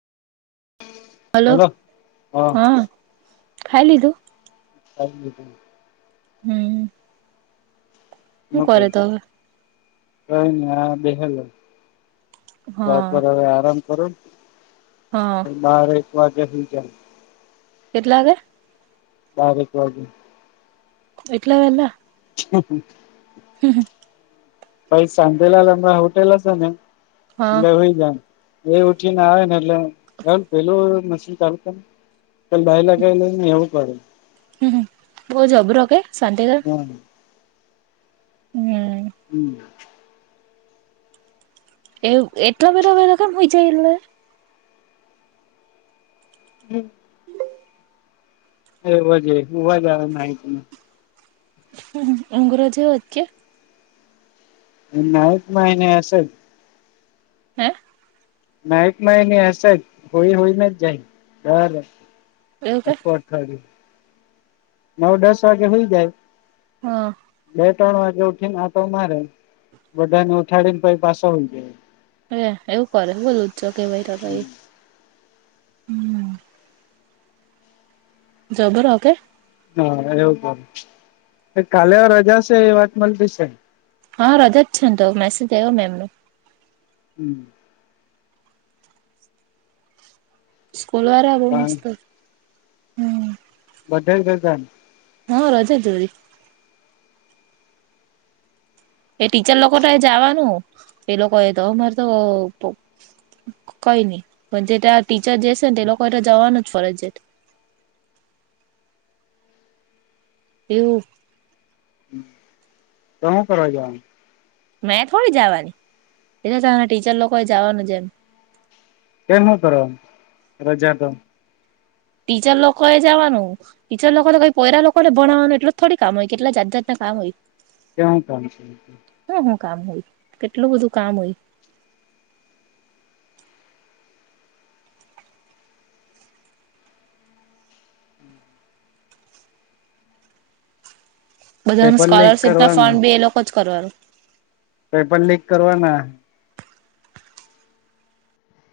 Hello હા ખાઈ લીધું? [inaudible] હમ્મ. મોક તો હવે કઈને આ બેહેલો. બર હા હવે આરામ કરો‌ હા. બાર એક વાગ્યા સુું [unintelligible] કેટલાગે? બારેક વાગે. એટલા વેલા. હમ હ હમ્મ હમ્મ. [unintelligible] હોટેલ છે ને હા એટલે હોય જ એ ઉઠીને આવે ને એટલે પેલું મશીન ચાલુ કર ને. [unintelligible] ભાઈલા ગય લ એવું પડે હમ હમ બહ જબરો કે [unintelligible] હા હમ્મ. હમ્મ. એવુ એટલો બધો વેલો કેમ પહોંચી જાય એ? હમ્મ. હુવા જ આવે નાઈટમાં. હમ ઊંઘરો જેવો છે કે, નાઈક મા [unintelligible] હે! નાઈક એની હશે જ હુય હુય ને જાય દર એવું કે વખતે. નવ દસ વાગે હુય જાય. હા. બે ત્રણ વાગે ઉઠી ને આટો મારે બધા ને ઉઠાડી ને પાસો હુય જાય. એ એવું કરે બો લુંચચો છું કહેવાય તો તો એ જબરો કે! હા એવું બ કાલે રજા છે એ વાત મળતી છે. હા રજા જ તો મ મેસેજ મેમ નો. હમ્મ. સ્કૂલ વારા બો પણ મસ્ત. હમ બધે જ રજા ને. હા રજા જ વરી. એ ટીચર લોકો તો જવાનું એ લોકો એ તો મારે તો કઈ નઈ પણ જે તં ટીચર જેશે ને તે લોકો એ તો જવાનું જ ફરજિયાત. એવૂ. તો હું કરવા જાવાનું. મેં થોડી જવાની એ તના ટીચર લોકો એ જવાનું એમ. કેમ હું કરવા રજા તો? ટીચર લોકો એ જવાનું. ટીચર લોકોને કઈ કોયરા લોકોને ભણવાનું એટલું થોડી કામય કેટલા જાત જાતના કામ હોય. કેવું કામ છે? હ હું કામ હોય કેટલું બધું કામ હોય. બધાનું પેપર લીક સ્કોલરશીપ ના કરવાના ફોર્મ બી એ લોકો જ કરવાનું. પેપર લીક કરવાના.